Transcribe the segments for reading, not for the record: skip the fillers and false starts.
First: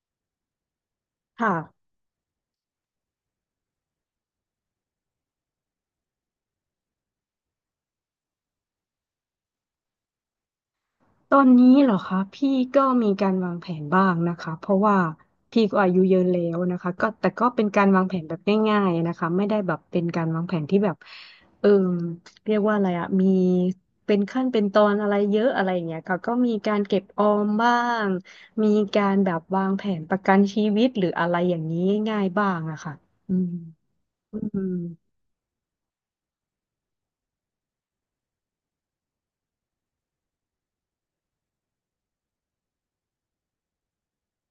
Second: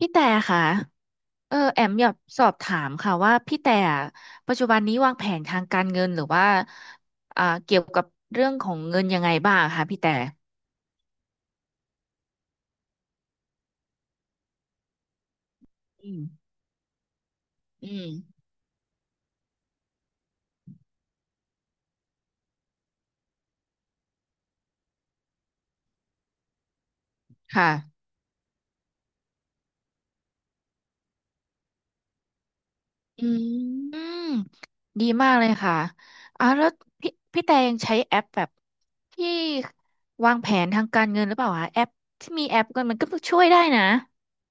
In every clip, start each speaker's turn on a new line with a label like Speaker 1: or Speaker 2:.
Speaker 1: พี่แต่ค่ะ
Speaker 2: ค่ะ
Speaker 1: แอมอยากสอบถามค่ะว่าพี่แต่ปัจจุบันนี้วางแผนทางการเงินหรือว่าเกี่ยวกับเรื่องของเงินยังไงบ้างคะพี่แต่
Speaker 2: ตอนนี้เหรอคะพี่ก็มีการวางแผนบ้างนะคะเพราะว่าพี่ก็อายุ
Speaker 1: อื
Speaker 2: เย
Speaker 1: ม
Speaker 2: อะแล้วนะคะก็แต่ก็เป็นกา
Speaker 1: อื
Speaker 2: รวาง
Speaker 1: ม
Speaker 2: แผนแบบง่ายๆนะคะไม่ได้แบบเป็นการวางแผนที่แบบเออเรียกว่าอะไรอะมีเป็นขั้นเป็นตอนอะไรเยอะอะไรอย่างเงี้ยค่ะก็มีการเก็บออมบ้า
Speaker 1: ค่ะ
Speaker 2: งมีการแบบวางแผนประกันชีวิตหรืออะไรอย่างนี้ง่ายๆบ้างอะค่ะ
Speaker 1: อื
Speaker 2: อืม
Speaker 1: มอืม
Speaker 2: อืม
Speaker 1: ดีมากเลยค่ะแล้วพี่แต่ยังใช้แอปแบบที่วางแผนทางการเงินหรือเปล่าคะแอปที่มีแอปกันมันก็ช่วยได้นะ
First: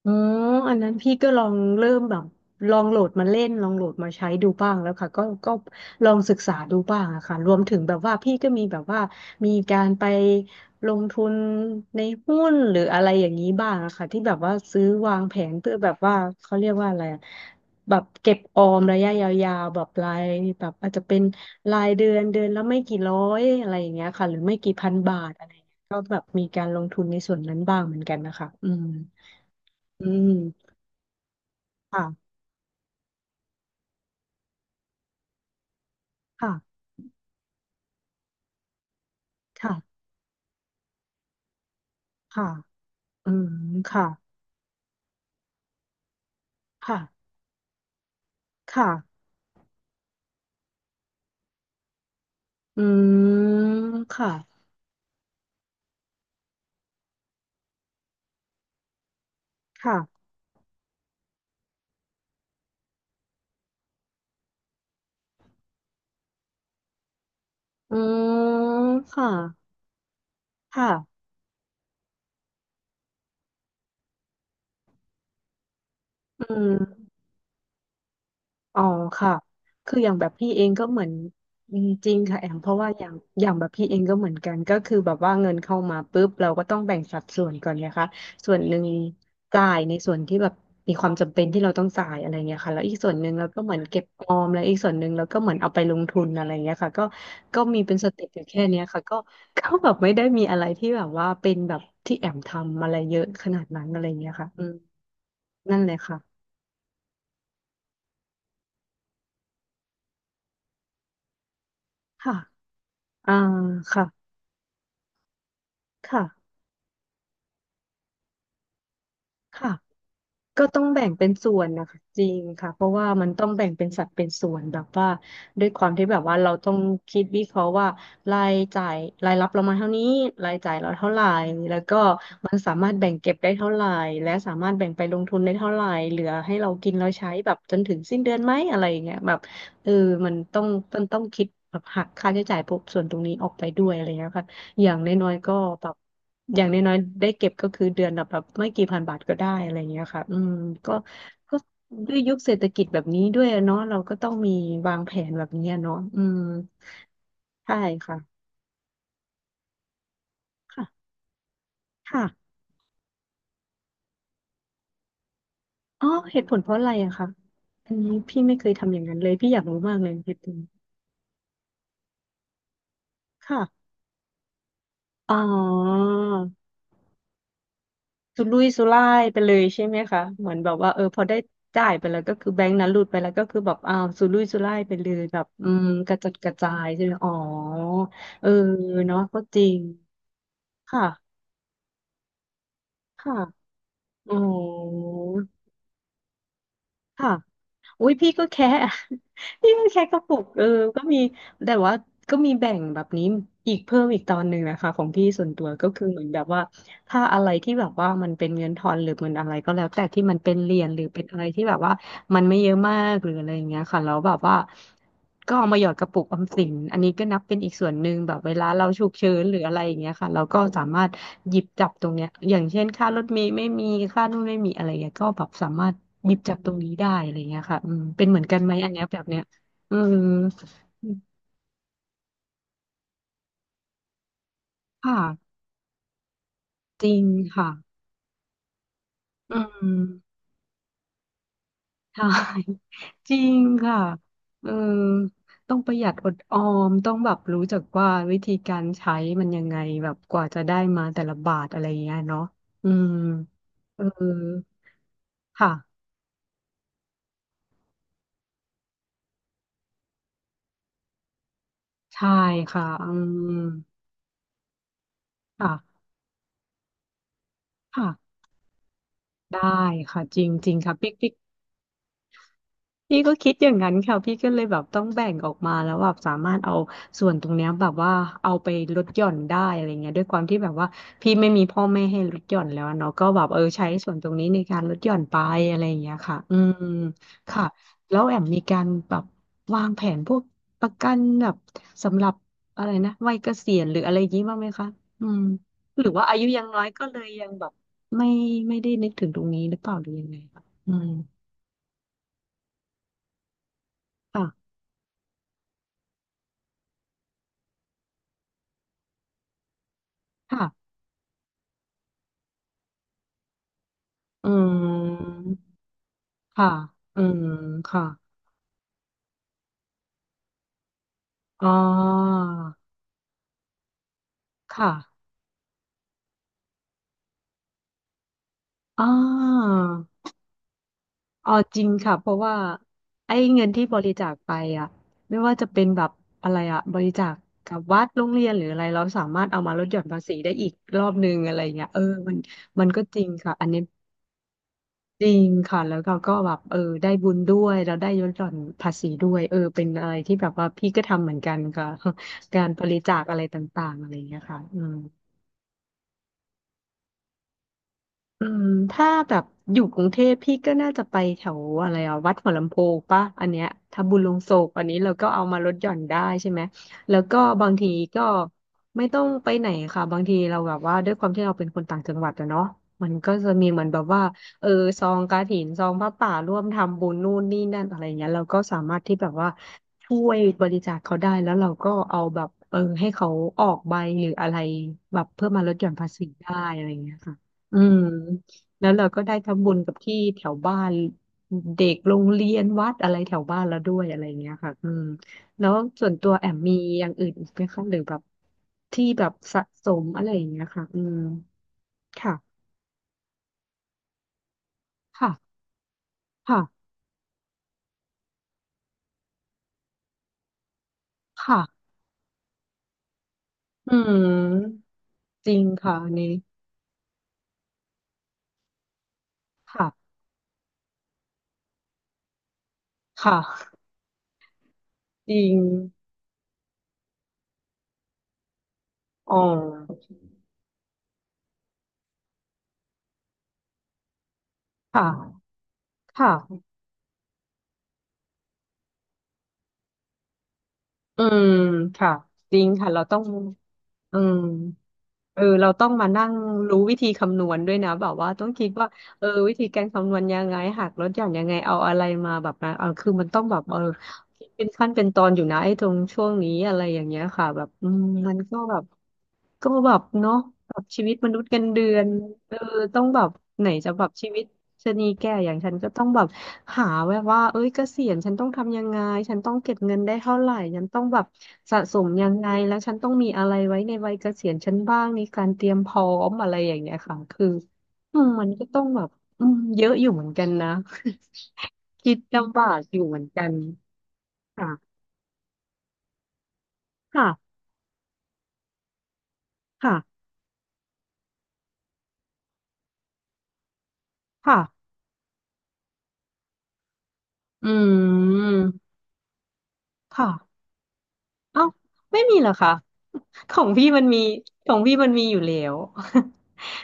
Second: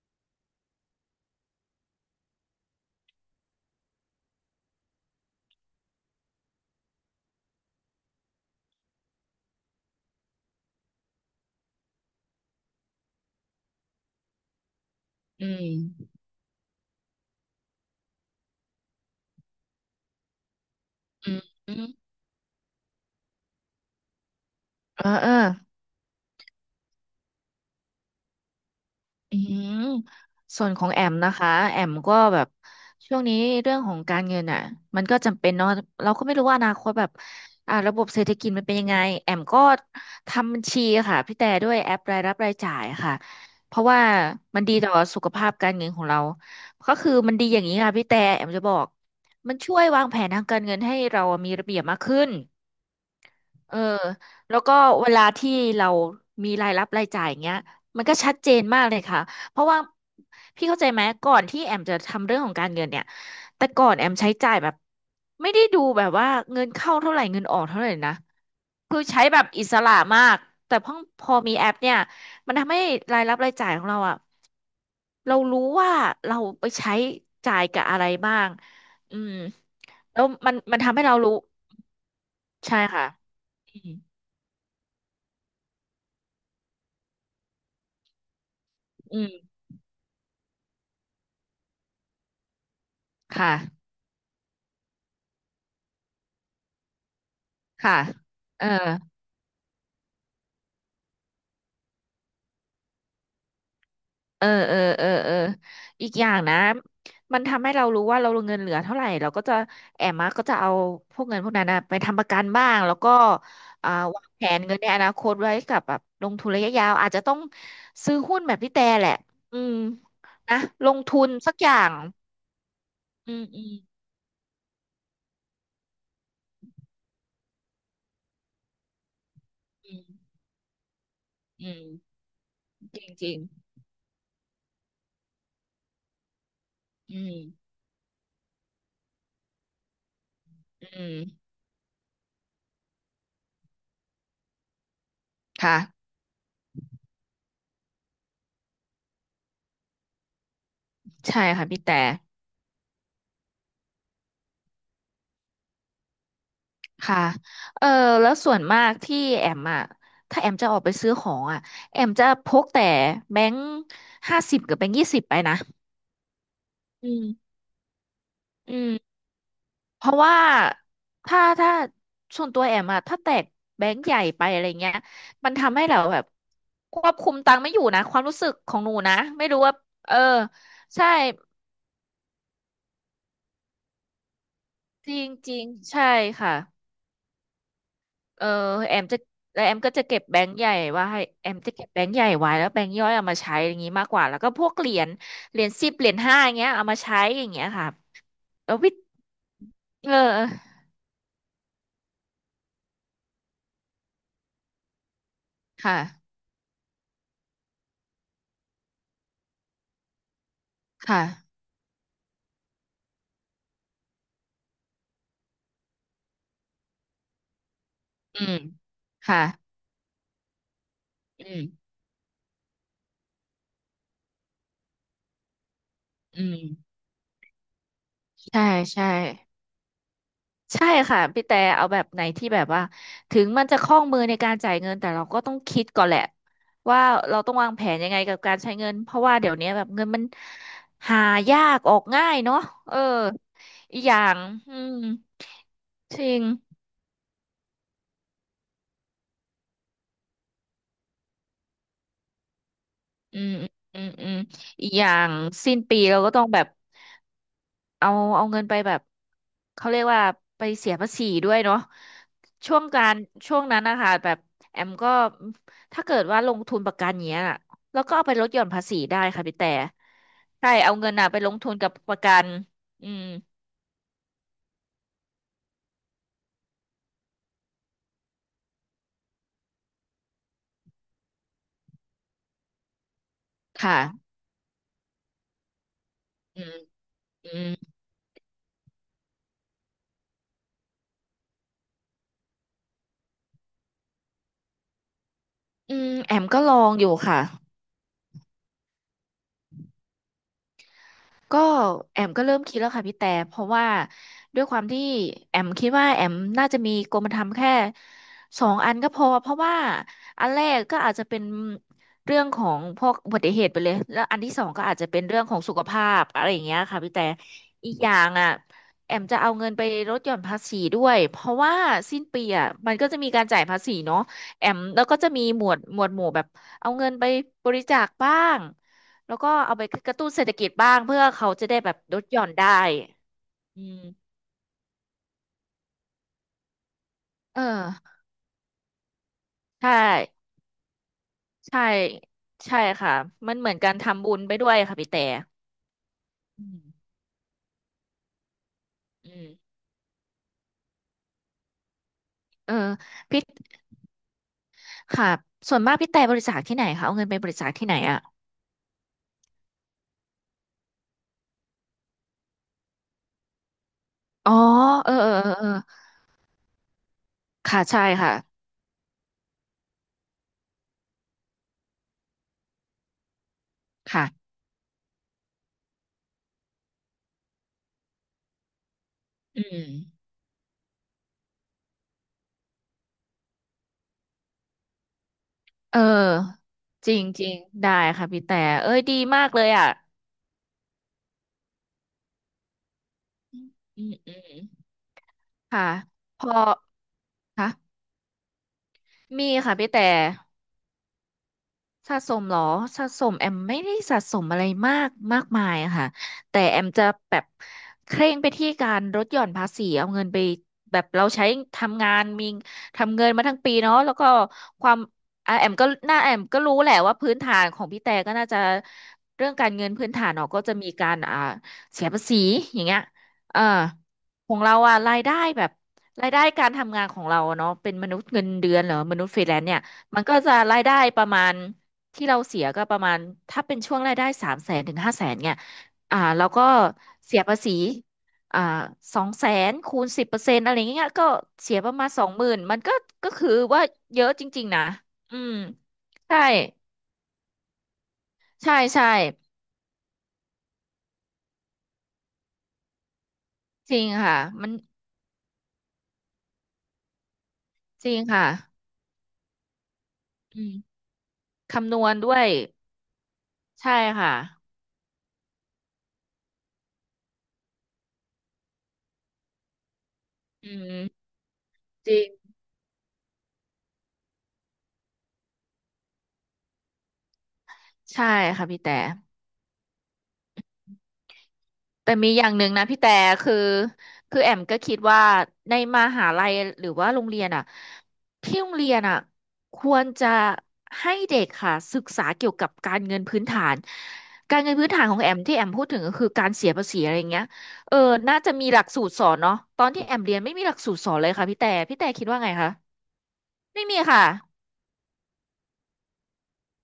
Speaker 2: อ๋ออันนั้นพี่ก็ลองเริ่มแบบลองโหลดมาเล่น ลองโหลดมาใช้ดูบ้างแล้วค่ะก็ลองศึกษาดูบ้างอะค่ะรวมถึงแบบว่าพี่ก็มีแบบว่ามีการไปลงทุนในหุ้นหรืออะไรอย่างนี้บ้างอะค่ะที่แบบว่าซื้อวางแผ
Speaker 1: อื
Speaker 2: นเพื่อแบบว่า
Speaker 1: ม
Speaker 2: เขาเรียกว่าอะไรอะแบบเก็บออมระยะยาวๆแบบรายแบบอาจจะเป็น
Speaker 1: อืมอื
Speaker 2: รา
Speaker 1: ม
Speaker 2: ยเดือนเดือนแล้วไม่กี่ร้อยอะไรอย่างเงี้ยค่ะหรือไม่กี่พัน
Speaker 1: เออ
Speaker 2: บา
Speaker 1: เอ
Speaker 2: ท
Speaker 1: อ
Speaker 2: อะไรอย่างเงี้ยก็แบบมีการลงทุนในส่วนนั้นบ้างเหมือนกันนะคะอืม
Speaker 1: อืม
Speaker 2: อื
Speaker 1: ส่
Speaker 2: ม
Speaker 1: วนของแอมนะคะแอมก็
Speaker 2: ค่ะ
Speaker 1: แบบช่วงนี้เรื่องของการเงินอ่ะมันก็จำเป็นเนาะเราก็ไม่รู้ว่าอนา
Speaker 2: ค่ะ
Speaker 1: คตแบบระบบเศรษฐกิจมันเป็นยังไงแอมก็
Speaker 2: ค่ะ
Speaker 1: ทำบัญชีค่ะพี่แต่ด้วยแอปรายรับ
Speaker 2: ค่ะ
Speaker 1: รายจ่ายค่ะ
Speaker 2: อืม
Speaker 1: เพราะว่า
Speaker 2: ค่ะ
Speaker 1: มันดีต่อสุขภาพการเงินของเราก็
Speaker 2: ค่ะ
Speaker 1: คือมันดีอย่างนี้ค่ะพี่แต่แอมจะบอ
Speaker 2: ค่ะ
Speaker 1: กมันช่วยวางแผนทางการเงินให้เรามีระเบียบมากขึ้น
Speaker 2: อืม
Speaker 1: เออ
Speaker 2: ค่ะ
Speaker 1: แล้วก็เวลาที่เรามีรายรับรายจ่ายอย่างเงี้ยมันก็ชัดเจนมากเลยค่ะเพราะว่า
Speaker 2: ค่ะ
Speaker 1: พี่เข้าใจไหมก่อนที่แอมจะทำเรื่องของการเงินเนี่ยแต่ก่อนแอมใช้จ่ายแบบไม่ได้ดูแบบว่าเงินเข้าเท่าไหร่เงินออกเท่าไหร่
Speaker 2: อื
Speaker 1: นะ
Speaker 2: ม
Speaker 1: คือใช้
Speaker 2: ค่ะ
Speaker 1: แบบอิสระมากแต่พ
Speaker 2: ค่ะ
Speaker 1: อมีแอปเนี่ยมันทำให้รายรับรายจ่ายของเราอะเรารู้ว่าเรา
Speaker 2: อื
Speaker 1: ไป
Speaker 2: ม
Speaker 1: ใช้จ่ายกับอะไรบ้าง
Speaker 2: อ๋อ
Speaker 1: อื
Speaker 2: ค่ะ
Speaker 1: ม
Speaker 2: คืออย่าง
Speaker 1: แล้
Speaker 2: แบ
Speaker 1: ว
Speaker 2: บพี่เอง
Speaker 1: มัน
Speaker 2: ก็
Speaker 1: ทำ
Speaker 2: เห
Speaker 1: ให้
Speaker 2: มือน
Speaker 1: เรารู้
Speaker 2: อืมจริงค่ะแอมเพ
Speaker 1: ใช่
Speaker 2: ราะว่าอ
Speaker 1: ค่ะ
Speaker 2: ย่างอย่างแบบ
Speaker 1: อื
Speaker 2: พี่
Speaker 1: ม
Speaker 2: เองก็เหมือนกันก็คือแบบว่าเงินเข้ามาปุ๊บเราก็ต้องแบ่งสัดส่วนก่อนไงคะส่วนหนึ่ง
Speaker 1: อืม
Speaker 2: จ่ายในส่วนที่แบบมีความจำเป็นที่เราต้องจ่ายอะไรเงี้ยค่ะแล้วอีกส่วนหนึ่ง
Speaker 1: ค
Speaker 2: เราก็เหมือน
Speaker 1: ่ะ
Speaker 2: เก็บออมแล้วอีกส่วนหนึ่งเราก็เหมือนเอาไปลงทุนอะไรเงี้ยค่ะก็ก็มีเป็
Speaker 1: ค่ะ
Speaker 2: นสเต็ปอยู่แค่
Speaker 1: เออ
Speaker 2: เนี้ยค่ะก็ก็แบบไม่ได้มีอะไรที่แบบว่าเป็นแบบที่แอมทำอะไรเยอะขนาดนั้นอะไรเงี้ย
Speaker 1: เอ
Speaker 2: ค่ะ
Speaker 1: อ
Speaker 2: อืม
Speaker 1: เออเออเออ
Speaker 2: นั่นเลย
Speaker 1: อีกอย่าง
Speaker 2: ค่ะ
Speaker 1: นะมันทำให้เรารู้ว่าเราเงินเหลือเท่าไหร่เราก็จะแอมมาก็จะเอาพวกเงินพวกนั้นนะไปทำประ
Speaker 2: ค่ะ
Speaker 1: กันบ้าง แล้วก็
Speaker 2: อ่า
Speaker 1: อ่า
Speaker 2: ค่ะ
Speaker 1: วางแผนเงินในอนาคตไว้กับแบบลงทุ
Speaker 2: ค่ะ
Speaker 1: นระยะยาวอาจจะต้องซื้อหุ้นแบบพี่แต่แหละอื
Speaker 2: ค่ะ
Speaker 1: มนะ
Speaker 2: ก็ต้อง
Speaker 1: ลง
Speaker 2: แบ่ง
Speaker 1: ทุ
Speaker 2: เป็
Speaker 1: น
Speaker 2: นส่
Speaker 1: สัก
Speaker 2: ว
Speaker 1: อ
Speaker 2: น
Speaker 1: ย่า
Speaker 2: นะ
Speaker 1: ง
Speaker 2: คะจริงค่ะเพราะว่ามัน
Speaker 1: อื
Speaker 2: ต้
Speaker 1: ม
Speaker 2: อง
Speaker 1: อื
Speaker 2: แบ่ง
Speaker 1: ม
Speaker 2: เป็นสัดเป็นส่วนแบบว่าด้วยความที่แบบว่าเราต้องคิดวิเคราะห์ว่ารายจ่ายรายรับเรามาเท่า
Speaker 1: อื
Speaker 2: นี้
Speaker 1: ม
Speaker 2: รายจ่ายเราเท่าไหร่
Speaker 1: อื
Speaker 2: แล้ว
Speaker 1: ม
Speaker 2: ก็มันสามารถ
Speaker 1: จริ
Speaker 2: แบ่
Speaker 1: ง
Speaker 2: ง
Speaker 1: จ
Speaker 2: เก็
Speaker 1: ริ
Speaker 2: บ
Speaker 1: ง
Speaker 2: ได้เท่าไหร่และสามารถแบ่งไปลงทุนได้เท่าไหร่เหลือให้เรากินเรา
Speaker 1: อื
Speaker 2: ใช้แบบ
Speaker 1: ม
Speaker 2: จนถึงสิ้นเดือนไหมอะไรอย่างเงี้ยแบบเออมันต้องมัน
Speaker 1: อืม
Speaker 2: ต้องคิดแบบหักค่าใช้จ่ายพวกส่วนตรงนี้ออกไปด้วยอะไรเงี้ยค่ะ อย่างน้อยๆก็
Speaker 1: ค่ะ
Speaker 2: แบบอย่างน้อยๆได้เก็บก็คือเดือนละแบบไม่กี่พันบาทก็ได้อะไรอย่างเงี้ยค่ะอืมก็
Speaker 1: ใช่
Speaker 2: ก็
Speaker 1: ค่ะพี่แต่
Speaker 2: ด้วยยุคเศรษฐกิจแบบนี้ด้วยเนาะเราก็ต้องมีวางแผนแบบนี้อะเนาะอืม
Speaker 1: ค่ะ
Speaker 2: ใช่
Speaker 1: เออแล้ว
Speaker 2: ค่ะ
Speaker 1: ส่วนมากที่แอมอ่ะ ถ้าแอมจะออก
Speaker 2: ค่ะ
Speaker 1: ไปซื้อของอ่ะ แอม
Speaker 2: ค่ะ
Speaker 1: จะพกแต่แบงค์50กับแบงค์20ไปนะ
Speaker 2: อ๋อเหตุผลเพราะอะไร
Speaker 1: อื
Speaker 2: อะคะ
Speaker 1: ม
Speaker 2: อันนี้พี่ไม่เคย
Speaker 1: อืม
Speaker 2: ทำอย่างนั้นเลยพี่อยากรู้มาก
Speaker 1: เพ
Speaker 2: เลย
Speaker 1: ราะ
Speaker 2: เห
Speaker 1: ว่า
Speaker 2: ตุผล
Speaker 1: ถ้าส่วนตัวแอมอะถ้าแตกแบ
Speaker 2: ค่ะ
Speaker 1: งค์ใหญ่ไปอะไรเงี้ย
Speaker 2: อ๋อ
Speaker 1: มันทำให้เราแบบควบคุมตังค์ไม่อยู่นะความรู้
Speaker 2: สุ
Speaker 1: สึก
Speaker 2: รุ่ย
Speaker 1: ของ
Speaker 2: สุ
Speaker 1: หนู
Speaker 2: ร่า
Speaker 1: นะ
Speaker 2: ยไป
Speaker 1: ไม่
Speaker 2: เล
Speaker 1: รู้
Speaker 2: ย
Speaker 1: ว่า
Speaker 2: ใช่ไหม
Speaker 1: เออ
Speaker 2: คะเหมือนแบบว่าเออ
Speaker 1: ใช่
Speaker 2: พอได้จ่ายไปแล้วก็คือแบงค์นั้นหลุดไปแล้วก็คือแบบอ้าวสุรุ่ยสุร่ายไปเล
Speaker 1: จ
Speaker 2: ย
Speaker 1: ริง
Speaker 2: แบบ
Speaker 1: จริง
Speaker 2: อืมก
Speaker 1: ใช่
Speaker 2: ระจัดก
Speaker 1: ค่ะ
Speaker 2: ระจายใช่ไหมอ๋อ
Speaker 1: เอ
Speaker 2: เอ
Speaker 1: อ
Speaker 2: อ
Speaker 1: แอมจะ
Speaker 2: เนาะก็จ
Speaker 1: แล้ว
Speaker 2: ริ
Speaker 1: แอม
Speaker 2: ง
Speaker 1: ก็จะเก็บแบงค์ใหญ่ไวา
Speaker 2: ค่ะ
Speaker 1: ให้แอมจะเก็บแบงค์ใหญ่ไว้แล้วแบงค์ย่อยเอา
Speaker 2: ค่ะ
Speaker 1: มาใช้อย่างนี้มากกว่า
Speaker 2: อ๋อ
Speaker 1: แล้วก็พวกเหรียญเหรียญสิบเหรียญห้าอย่างเงี้ยเอามาใช้
Speaker 2: ค่ะ
Speaker 1: อย่างเงี้ยค่ะ
Speaker 2: อุ้ยพี่ก็แค่
Speaker 1: แล้ววิ
Speaker 2: พี่ก็แค่
Speaker 1: เอ
Speaker 2: ก
Speaker 1: อ
Speaker 2: ระปุกเออก็มีแต่ว่าก็มีแบ่งแบบนี้อีกเพิ่มอีกตอนหนึ่งนะคะของพี่ส่วนตัวก็
Speaker 1: ค่ะ
Speaker 2: คือเหมือนแบบว่า ถ้าอะไรที่แบบว่ามันเป็นเงินทอนหรือเงินอะไรก็แล้วแต่ที่มันเป็นเหรียญหรือเป็
Speaker 1: ค่ะ
Speaker 2: นอะไรที่แบบว่ามันไม่เยอะมากหรืออะไรอย่างเงี้ยค่ะแล้วแบบว่าก็เอามาหยอดกระปุกออมสินอันนี้ก็นับเป็นอีกส่วนหนึ่งแบบ
Speaker 1: อื
Speaker 2: เว
Speaker 1: ม
Speaker 2: ลาเราฉุกเฉิ
Speaker 1: ค่ะ
Speaker 2: นหรืออะไรอย่างเงี้ยค่ะเราก็สามารถ
Speaker 1: อื
Speaker 2: หยิบ
Speaker 1: ม
Speaker 2: จับตรงเนี้ยอย่างเช่นค่ารถเมล์ไม่มีค่านู่นไม่มีอะไรเงี้ยก็แบบสามารถหยิบ
Speaker 1: อื
Speaker 2: จั
Speaker 1: ม
Speaker 2: บตรงนี้ได้อะไรเงี้ยค่ะอืมเป็นเหมือนกัน
Speaker 1: ใช่
Speaker 2: ไหมอันเนี้ย
Speaker 1: ใช่
Speaker 2: แบบเนี้ยอืม
Speaker 1: ใช่ค่ะพี่แต่เอาแบบไหนที่แบบว่าถึงมันจะคล่องมือในการจ่ายเงิน
Speaker 2: ค
Speaker 1: แต่เราก็ต้อ
Speaker 2: ่ะ
Speaker 1: งคิดก่อนแหละว่า
Speaker 2: จริง
Speaker 1: เราต้อง
Speaker 2: ค่ะ
Speaker 1: วางแผนยังไงกับการใช้เงินเพราะว่าเดี๋ย
Speaker 2: อื
Speaker 1: วนี้แบบ
Speaker 2: ม
Speaker 1: เงินมันหายากออก
Speaker 2: ใช่
Speaker 1: ง่ายเนาะเออ
Speaker 2: จริงค่ะ
Speaker 1: อีกอย่าง
Speaker 2: เออ
Speaker 1: อืม
Speaker 2: ต้องประหยัด
Speaker 1: จ
Speaker 2: อ
Speaker 1: ริ
Speaker 2: ด
Speaker 1: ง
Speaker 2: ออมต้องแบบรู้จักว่าวิธีการใช้มันยังไงแบบกว่าจะได้มาแต่ละบาทอะไรอย่างเงี้ยเนาะอืม
Speaker 1: อืมอื
Speaker 2: เออ
Speaker 1: มอืมอืมอีกอย่างสิ้นปี
Speaker 2: ค่ะ
Speaker 1: เราก็ต้องแบบ เอาเอาเงินไปแบบเขาเรียกว่าไปเสียภาษีด้วยเนาะ
Speaker 2: ใช่
Speaker 1: ช่วง
Speaker 2: ค่ะ
Speaker 1: กา
Speaker 2: อื
Speaker 1: ร
Speaker 2: ม
Speaker 1: ช่วงนั้นนะคะแบบแอมก็
Speaker 2: ค่ะ
Speaker 1: ถ้าเกิดว่าลงทุนประกันเนี้ยน่ะแล้ว
Speaker 2: ค่ะ
Speaker 1: ก็เอาไปลดหย่อนภาษีได้ค่ะพี่
Speaker 2: ได
Speaker 1: แต่
Speaker 2: ้ค่ะจริงจ
Speaker 1: ใช่
Speaker 2: ริง
Speaker 1: เอา
Speaker 2: ค่ะ
Speaker 1: เงิ
Speaker 2: ปิ๊ก
Speaker 1: นน่ะ
Speaker 2: ปิ๊ก
Speaker 1: ไปลงทุนกับประกันอื
Speaker 2: พี่
Speaker 1: ม
Speaker 2: ก็คิดอย่างนั้นค่ะพี่ก็เลยแบบต้องแบ่งออกมาแล้วแบบสามารถเอาส่วนตรงเนี้ยแบบว่าเอาไปลดหย่อนได้อะไรเงี้ยด้วยความที่แบบว่าพี่ไม่มีพ่อแม่ให้ลดหย่อนแล้วอะเนาะก็แบบเออใช้ส่วนตร
Speaker 1: ค่ะ
Speaker 2: งนี้ในการลดหย่อนไปอะไรอย่างเงี้ยค่ะอื
Speaker 1: อื
Speaker 2: ม
Speaker 1: มอื
Speaker 2: ค่ะ
Speaker 1: ม
Speaker 2: แล้วแอมมีการแบบวางแผนพวกประกันแบบสำหรับอะไรนะวัยเกษียณหรืออะไรอย่างงี้บ้างไหมคะอืม
Speaker 1: อื
Speaker 2: หรื
Speaker 1: ม
Speaker 2: อว่า
Speaker 1: แอ
Speaker 2: อา
Speaker 1: ม
Speaker 2: ยุ
Speaker 1: ก็
Speaker 2: ยัง
Speaker 1: ลอ
Speaker 2: น้อย
Speaker 1: ง
Speaker 2: ก็
Speaker 1: อยู่
Speaker 2: เลย
Speaker 1: ค่ะ
Speaker 2: ยังแบบไม่ไม่ได้นึกถึงตรงนี้หรือเปล่าหรือยังไงคะอืม
Speaker 1: ก็แอมก็เริ่มคิดแล้วค่ะพี่แต่เพราะว่า
Speaker 2: ค่ะ
Speaker 1: ด้วยความที่แอมคิดว่าแอมน่าจะมีกรมธรรม์แค่สองอันก็พอเพราะว่าอันแรก
Speaker 2: ค่ะ
Speaker 1: ก็อาจจะเป็นเรื่องของพวกอุบัติเหตุไปเลยแล้วอัน
Speaker 2: อื
Speaker 1: ที่สองก็อาจจะเป็น
Speaker 2: ม
Speaker 1: เรื่องของสุขภาพอะไรอย่าง
Speaker 2: ค่ะ
Speaker 1: เงี้ยค่ะพี่
Speaker 2: อื
Speaker 1: แต่
Speaker 2: ม
Speaker 1: อีก
Speaker 2: ค่ะ
Speaker 1: อย่างอ่ะแอมจะเอาเงินไปลดหย่อนภาษีด้วยเพราะ
Speaker 2: อ๋อ
Speaker 1: ว่าสิ้นปีอ่ะมันก็จะมีการจ่ายภาษีเนาะแอม
Speaker 2: ค่ะ
Speaker 1: แล้วก็จะมีหมวดหมู่แบบเอาเงินไปบริจาคบ้าง
Speaker 2: อ๋อ
Speaker 1: แล้วก็เอาไปกระตุ้นเศรษฐกิจบ้างเพื่อ
Speaker 2: อ๋
Speaker 1: เขา
Speaker 2: อ
Speaker 1: จะ
Speaker 2: จ
Speaker 1: ได้
Speaker 2: ริง
Speaker 1: แบบ
Speaker 2: ค่ะ
Speaker 1: ลด
Speaker 2: เพ
Speaker 1: ห
Speaker 2: ราะ
Speaker 1: ย่อน
Speaker 2: ว่า
Speaker 1: ได้
Speaker 2: ไอ้เงิน
Speaker 1: อื
Speaker 2: ที่บริจา
Speaker 1: ม
Speaker 2: คไปอ่ะไม่ว่าจะเป็นแบบอะไรอ่ะบริจาค
Speaker 1: เอ
Speaker 2: กับวัด
Speaker 1: อ
Speaker 2: โรงเรียนหรืออะไรเราสามารถเอามาลด
Speaker 1: ใช่
Speaker 2: หย่อนภาษีได้อีกรอบนึงอะไร
Speaker 1: ใช่
Speaker 2: เงี้ยเออมัน
Speaker 1: ใช่
Speaker 2: มันก็
Speaker 1: ค่ะ
Speaker 2: จริง
Speaker 1: มั
Speaker 2: ค่ะ
Speaker 1: น
Speaker 2: อั
Speaker 1: เห
Speaker 2: น
Speaker 1: มือน
Speaker 2: นี้
Speaker 1: การทำบุญไปด้วยค่ะพี่แต่
Speaker 2: จริงค่ะแล้วเราก็แบบ
Speaker 1: อื
Speaker 2: เออได้
Speaker 1: ม
Speaker 2: บุญด้วยแล้วได้ลดหย่อนภาษีด้
Speaker 1: อื
Speaker 2: วย
Speaker 1: ม
Speaker 2: เออเป็นอะไรที่แบบว่าพี่ก็ทำเหมือนกันค่ะ การ
Speaker 1: เออ
Speaker 2: บริจาคอะ
Speaker 1: พี่
Speaker 2: ไรต่างๆอะไรเงี้ยค่ะอืม
Speaker 1: ค่ะส่วนมากพี่แต่บริจาคที่ไหนคะเอาเงินไปบริจาคที่ไหนอะ
Speaker 2: อืมถ้าแบบอยู่กรุงเทพพี่ก็น่าจะไปแถวอะไรอ่ะวัดหัวลำโพงปะอันเนี้ยถ้าบุญลงโศ
Speaker 1: อ๋อ
Speaker 2: กอันนี้เรา
Speaker 1: เออ
Speaker 2: ก็
Speaker 1: เออ
Speaker 2: เอา
Speaker 1: เออ
Speaker 2: มา
Speaker 1: เอ
Speaker 2: ล
Speaker 1: อ
Speaker 2: ดหย่อนได้ใช่ไหมแล้วก็บาง
Speaker 1: ค่ะ
Speaker 2: ที
Speaker 1: ใช่
Speaker 2: ก็
Speaker 1: ค่ะ
Speaker 2: ไม่ต้องไปไหนค่ะบางทีเราแบบว่าด้วยความที่เราเป็นคนต่างจังหวัดอะเนาะมันก็จะมีเหมือนแบบว่า
Speaker 1: ค่ะ
Speaker 2: เออซองกฐินซองผ้าป่าร่วมทำบุญนู่นนี่นั่นอะไรเงี้ยเราก็สามารถที่แบบว่า
Speaker 1: อืม
Speaker 2: ช่วยบริจาคเขาได้แล้วเราก็เอาแบบเออให้เขาออกใบหรืออะไรแบบเพื่อมาลดหย่อน
Speaker 1: เออ
Speaker 2: ภาษีได้อะไร
Speaker 1: จ
Speaker 2: เงี้ย
Speaker 1: ริง
Speaker 2: ค่ะ
Speaker 1: จริง
Speaker 2: อื
Speaker 1: ได้
Speaker 2: ม
Speaker 1: ค่ะพี่แต่
Speaker 2: แล้ว
Speaker 1: เอ้ย
Speaker 2: เรา
Speaker 1: ดี
Speaker 2: ก็ได้
Speaker 1: มากเล
Speaker 2: ทำบุ
Speaker 1: ย
Speaker 2: ญ
Speaker 1: อ่ะ
Speaker 2: กับที่แถวบ้านเด็กโรงเรียนวัดอะไรแถวบ้านเราด้ว
Speaker 1: อื
Speaker 2: ย
Speaker 1: ม
Speaker 2: อะไร
Speaker 1: อืม
Speaker 2: เงี้ย
Speaker 1: อืม
Speaker 2: ค่ะอืมแล้ว
Speaker 1: ค่ะ
Speaker 2: ส่วนตัว
Speaker 1: พ
Speaker 2: แอ
Speaker 1: อ
Speaker 2: มมีอย่างอื่นอีกไหมคะหรื
Speaker 1: ค่ะ
Speaker 2: อแบบที่แบบ
Speaker 1: มี
Speaker 2: สะ
Speaker 1: ค่ะ
Speaker 2: ส
Speaker 1: พี่แต่
Speaker 2: มอะไรอย่างเงี้ยค่ะอืม
Speaker 1: สะสมเหร
Speaker 2: ค่ะ
Speaker 1: อสะสมแอมไม่ได้สะสมอะไรมากมาก
Speaker 2: ค่ะ
Speaker 1: มายอะค่ะแต่แอม
Speaker 2: ค่ะ
Speaker 1: จะแบบเคร่งไปที่การลดหย่อนภาษีเอาเงินไปแบบเราใช้
Speaker 2: ค่ะ
Speaker 1: ทำงานมีทำเงินมาทั้งปี
Speaker 2: อื
Speaker 1: เนาะแล้วก็
Speaker 2: ม
Speaker 1: ความ
Speaker 2: จริง
Speaker 1: แอมก็
Speaker 2: ค่ะอั
Speaker 1: ห
Speaker 2: น
Speaker 1: น้าแอ
Speaker 2: นี้
Speaker 1: มก็รู้แหละว่าพื้นฐานของพี่แต่ก็น่าจะเรื่องการเงิ
Speaker 2: ค่ะ
Speaker 1: นพื้นฐานเนาะก็จะมีการเสียภาษีอย่างเงี้ย
Speaker 2: ค
Speaker 1: เออ
Speaker 2: ่ะ
Speaker 1: ของเราอะราย
Speaker 2: จ
Speaker 1: ได้
Speaker 2: ริง
Speaker 1: แบบรายได้การทำงานของเราอะเนาะเป็นมนุษย์เงินเดือนเหรอมนุษ
Speaker 2: อ๋
Speaker 1: ย์
Speaker 2: อ
Speaker 1: ฟรีแลนซ์เนี่ยมันก็จะรายได้ประมาณ ที่เราเสียก็ประมาณถ้าเป็นช่วงรายได้300,000ถึ
Speaker 2: ค
Speaker 1: ง500,000
Speaker 2: ่ะ
Speaker 1: เนี่ย
Speaker 2: ค่ะ
Speaker 1: แล้วก็เสียภาษีอ่า200,000คูณ10%อะไรเงี้ย
Speaker 2: อื
Speaker 1: ก็
Speaker 2: ม
Speaker 1: เสียประมา
Speaker 2: ค่ะ
Speaker 1: ณสองหมื่
Speaker 2: จ
Speaker 1: น
Speaker 2: ริง
Speaker 1: มัน
Speaker 2: ค่ะ
Speaker 1: ก็
Speaker 2: เราต้อง
Speaker 1: ก็คือว่า
Speaker 2: อื
Speaker 1: เยอะ
Speaker 2: ม
Speaker 1: จริงๆนะอื
Speaker 2: เออ
Speaker 1: ม
Speaker 2: เราต้องมานั่ง
Speaker 1: ใช่
Speaker 2: รู้วิธีคำนวณด้วยนะแบบว่าต้องคิด
Speaker 1: ใช่
Speaker 2: ว่า
Speaker 1: ใช่
Speaker 2: เออวิธีการคำนวณยังไงหักลดหย่อนยังไงเอาอะไรมาแบบนั้นเออคือมันต้องแบบเออ
Speaker 1: จริงค่ะ
Speaker 2: คิดเป็
Speaker 1: มั
Speaker 2: น
Speaker 1: น
Speaker 2: ขั้นเป็นตอนอยู่นะไอ้ตรงช่วงนี้อะไรอย่างเงี้ยค่ะแบบอืม
Speaker 1: จริง
Speaker 2: มัน
Speaker 1: ค่ะ
Speaker 2: ก็แบบ ก็แบบเนาะ
Speaker 1: อื
Speaker 2: แบ
Speaker 1: ม
Speaker 2: บชีวิตมนุษย์เงินเดื
Speaker 1: คำน
Speaker 2: อ
Speaker 1: ว
Speaker 2: น
Speaker 1: ณด้วย
Speaker 2: เออต้องแบบไหนจะ
Speaker 1: ใช่
Speaker 2: แบบชี
Speaker 1: ค่ะ
Speaker 2: วิตชะนีแก่อย่างฉันก็ต้องแบบหาแวบว่าเอ้ยเกษียณฉันต้องทำยังไงฉันต้องเก็บเงินได้เท่าไหร่
Speaker 1: อื
Speaker 2: ฉันต้องแบบ
Speaker 1: ม
Speaker 2: สะสม
Speaker 1: จริ
Speaker 2: ยั
Speaker 1: ง
Speaker 2: งไงแล้วฉันต้องมีอะไรไว้ในวัยเกษียณฉันบ้างมีการเตรียมพร้อมอะไรอย่างเงี้ยค่ะคืออื
Speaker 1: ใช่
Speaker 2: มมันก็
Speaker 1: ค่ะพี่
Speaker 2: ต้อง
Speaker 1: แต่
Speaker 2: แบบอืมเยอะอยู่เหมือนกันนะ
Speaker 1: แต่
Speaker 2: คิด
Speaker 1: มีอย่าง
Speaker 2: ลำ
Speaker 1: หนึ่ง
Speaker 2: บาก
Speaker 1: นะ
Speaker 2: อ
Speaker 1: พี่
Speaker 2: ยู่
Speaker 1: แต่
Speaker 2: เหมือนกัน
Speaker 1: คือคือแอมก็คิ
Speaker 2: ค่ะ
Speaker 1: ดว่าในมหาลัยหรือว่าโรงเรียน
Speaker 2: ค่ะ
Speaker 1: อ่ะที่โรงเรียนอ่ะควร
Speaker 2: ค่ะ
Speaker 1: จะให้เด็กค่ะศึกษาเกี่ยวกับการเงินพื้นฐานกา
Speaker 2: ค่ะ
Speaker 1: รเงินพื้นฐานของแอมที่แอมพูดถึงก็คือการเสียภาษีอะไรอย่างเงี้ย
Speaker 2: อื
Speaker 1: เออน่าจะมีหลัก
Speaker 2: ม
Speaker 1: สูตรสอนเนาะตอนที่แอมเรียนไม่
Speaker 2: ค่ะ
Speaker 1: มีหลักสูตรสอนเลยค่ะพี่
Speaker 2: เอ้า
Speaker 1: แต่พี่แต่
Speaker 2: ไม่
Speaker 1: คิด
Speaker 2: มี
Speaker 1: ว่า
Speaker 2: เหร
Speaker 1: ไง
Speaker 2: อคะ
Speaker 1: คะ
Speaker 2: ของ
Speaker 1: ไม่
Speaker 2: พี่
Speaker 1: มี
Speaker 2: มันมี
Speaker 1: ค่ะ
Speaker 2: ของพี่มันมีอยู่แล้ว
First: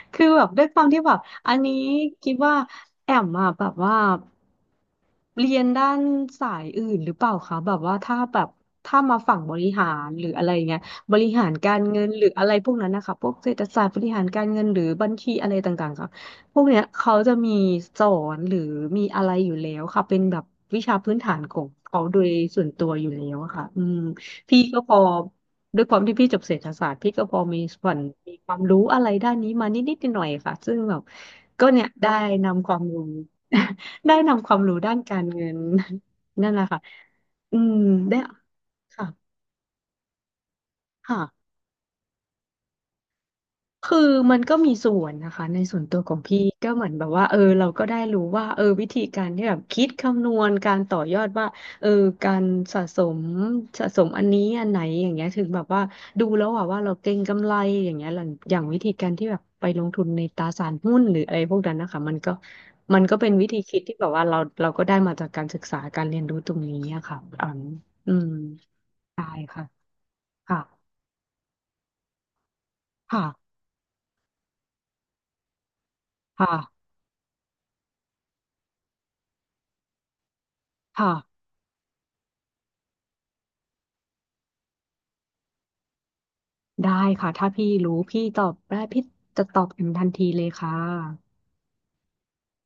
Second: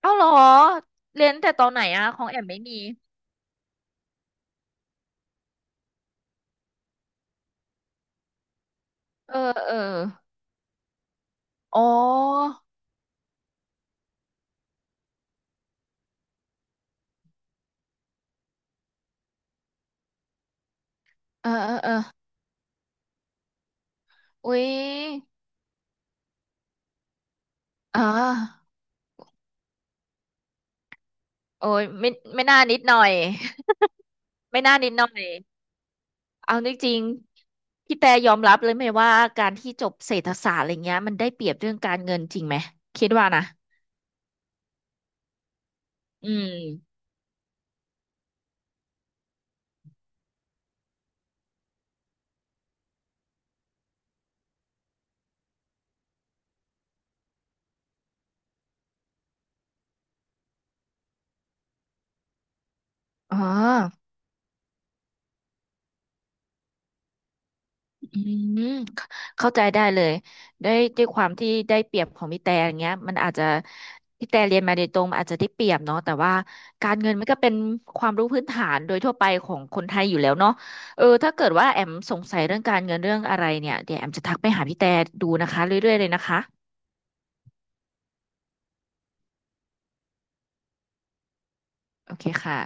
Speaker 1: เอ้า เห
Speaker 2: คื
Speaker 1: ร
Speaker 2: อ
Speaker 1: อ
Speaker 2: แบบด้วยความที่แบบ
Speaker 1: เรียนแต่
Speaker 2: อัน
Speaker 1: ตอน
Speaker 2: นี้
Speaker 1: ไหนอะของ
Speaker 2: คิด
Speaker 1: แอม
Speaker 2: ว่า
Speaker 1: ไม่มี
Speaker 2: แอมอะแบบว่าเรียนด้านสายอื่นหรือเปล่าคะแบบว่าถ้าแบบถ้ามา
Speaker 1: เอ
Speaker 2: ฝั่
Speaker 1: อ
Speaker 2: งบริ
Speaker 1: เออ
Speaker 2: หารหรืออะไรเงี้ยบริหารกา
Speaker 1: อ๋
Speaker 2: รเงินหรืออะไร
Speaker 1: อ
Speaker 2: พวกนั้นนะคะพวกเศรษฐศาสตร์บริหารการเงินหรือบัญชีอะไรต่างๆค่ะพวกเนี้ยเขาจะมีสอนหรือมีอะไรอยู่แล้วค่ะเป็นแบบวิชาพื้นฐาน
Speaker 1: เออ
Speaker 2: ของ
Speaker 1: เออเออ
Speaker 2: เขาโดยส่วนตัวอยู่แล้วอะค่ะอืม
Speaker 1: อุ๊
Speaker 2: พี่
Speaker 1: ย
Speaker 2: ก็พอด้วยความที่พี่จบเศรษฐศาสตร์พี่ก็พอมีส่วน
Speaker 1: อ่
Speaker 2: มีความ
Speaker 1: า
Speaker 2: รู้อะไรด้านนี้มานิดหน่อยๆค่ะซึ่งแบบก็
Speaker 1: โอ้
Speaker 2: เนี่
Speaker 1: ย
Speaker 2: ย
Speaker 1: ไม่
Speaker 2: ได้
Speaker 1: ไม่น่า
Speaker 2: นำค
Speaker 1: นิ
Speaker 2: วา
Speaker 1: ด
Speaker 2: ม
Speaker 1: หน่อ
Speaker 2: รู้
Speaker 1: ย
Speaker 2: ได้นำค วาม
Speaker 1: ไม่
Speaker 2: รู้
Speaker 1: น่า นิ
Speaker 2: ด้า
Speaker 1: ด
Speaker 2: น
Speaker 1: หน่อ
Speaker 2: การ
Speaker 1: ย
Speaker 2: เงิน นั่น
Speaker 1: เอา
Speaker 2: แหละ
Speaker 1: จ
Speaker 2: ค่ะ
Speaker 1: ริง
Speaker 2: อืม
Speaker 1: ๆพี่แต่
Speaker 2: ได้
Speaker 1: ยอมรับ เลยไหม
Speaker 2: ค่ะ
Speaker 1: ว่า การ ที่ จบเศรษฐศาสตร์อะไรเงี้ยมัน
Speaker 2: ค่ะ
Speaker 1: ได้เปรียบ เรื่อง การ เงิน จริงไหม คิดว่านะ
Speaker 2: คือมันก็มีส่วนนะคะในส่วนตัวของ
Speaker 1: อื
Speaker 2: พี่
Speaker 1: ม
Speaker 2: ก็เหมือนแบบว่าเออเราก็ได้รู้ว่าเออวิธีการที่แบบคิดคำนวณการต่อยอดว่าเออการสะสมสะสมอันนี้อันไหนอย่างเงี้ยถึงแบบว่าดูแล้วอะว่าเราเก็งกำไรอย่างเงี้ยหลังอย่างวิธีการที่แบบไปลงทุนในตราสารหุ้นหรืออะไรพวกนั้นนะคะมันก็เป็น
Speaker 1: อ๋อ
Speaker 2: วิธีคิดที่แบบว่าเราก็ได้มาจากการศึกษาการเรียนรู้ตรงนี้อะค่ะอืมอื
Speaker 1: อื
Speaker 2: ม
Speaker 1: มเข้า
Speaker 2: ใช่
Speaker 1: เข้าใจ
Speaker 2: ค่ะ
Speaker 1: ได้เลย
Speaker 2: ค่ะ
Speaker 1: ได้ด้วยความที่ได้เปรียบของพี่แต่อย่างเงี้ยมันอาจจะ
Speaker 2: ค่ะ
Speaker 1: พี่แต่เรียนมาโดยตรงมันอาจจะได้เปรียบเนาะแต่ว่า
Speaker 2: ค่ะ
Speaker 1: การเงินมันก็เป็นความรู้พื้นฐานโดยทั่วไปของคนไทยอยู่แล้วเนาะเออ
Speaker 2: ค่ะ
Speaker 1: ถ้าเกิดว่าแอมสงสัยเรื่องการเงินเรื่องอะไรเนี่ยเดี๋ยวแอมจะทักไปหาพี่แต่ดูนะคะเรื่อยๆเลยนะคะ
Speaker 2: ได้ค่ะถ้าพี่รู้พี่ตอบได้พี่จะตอบอย่างทันทีเลยค่ะ
Speaker 1: โอเคค่ะ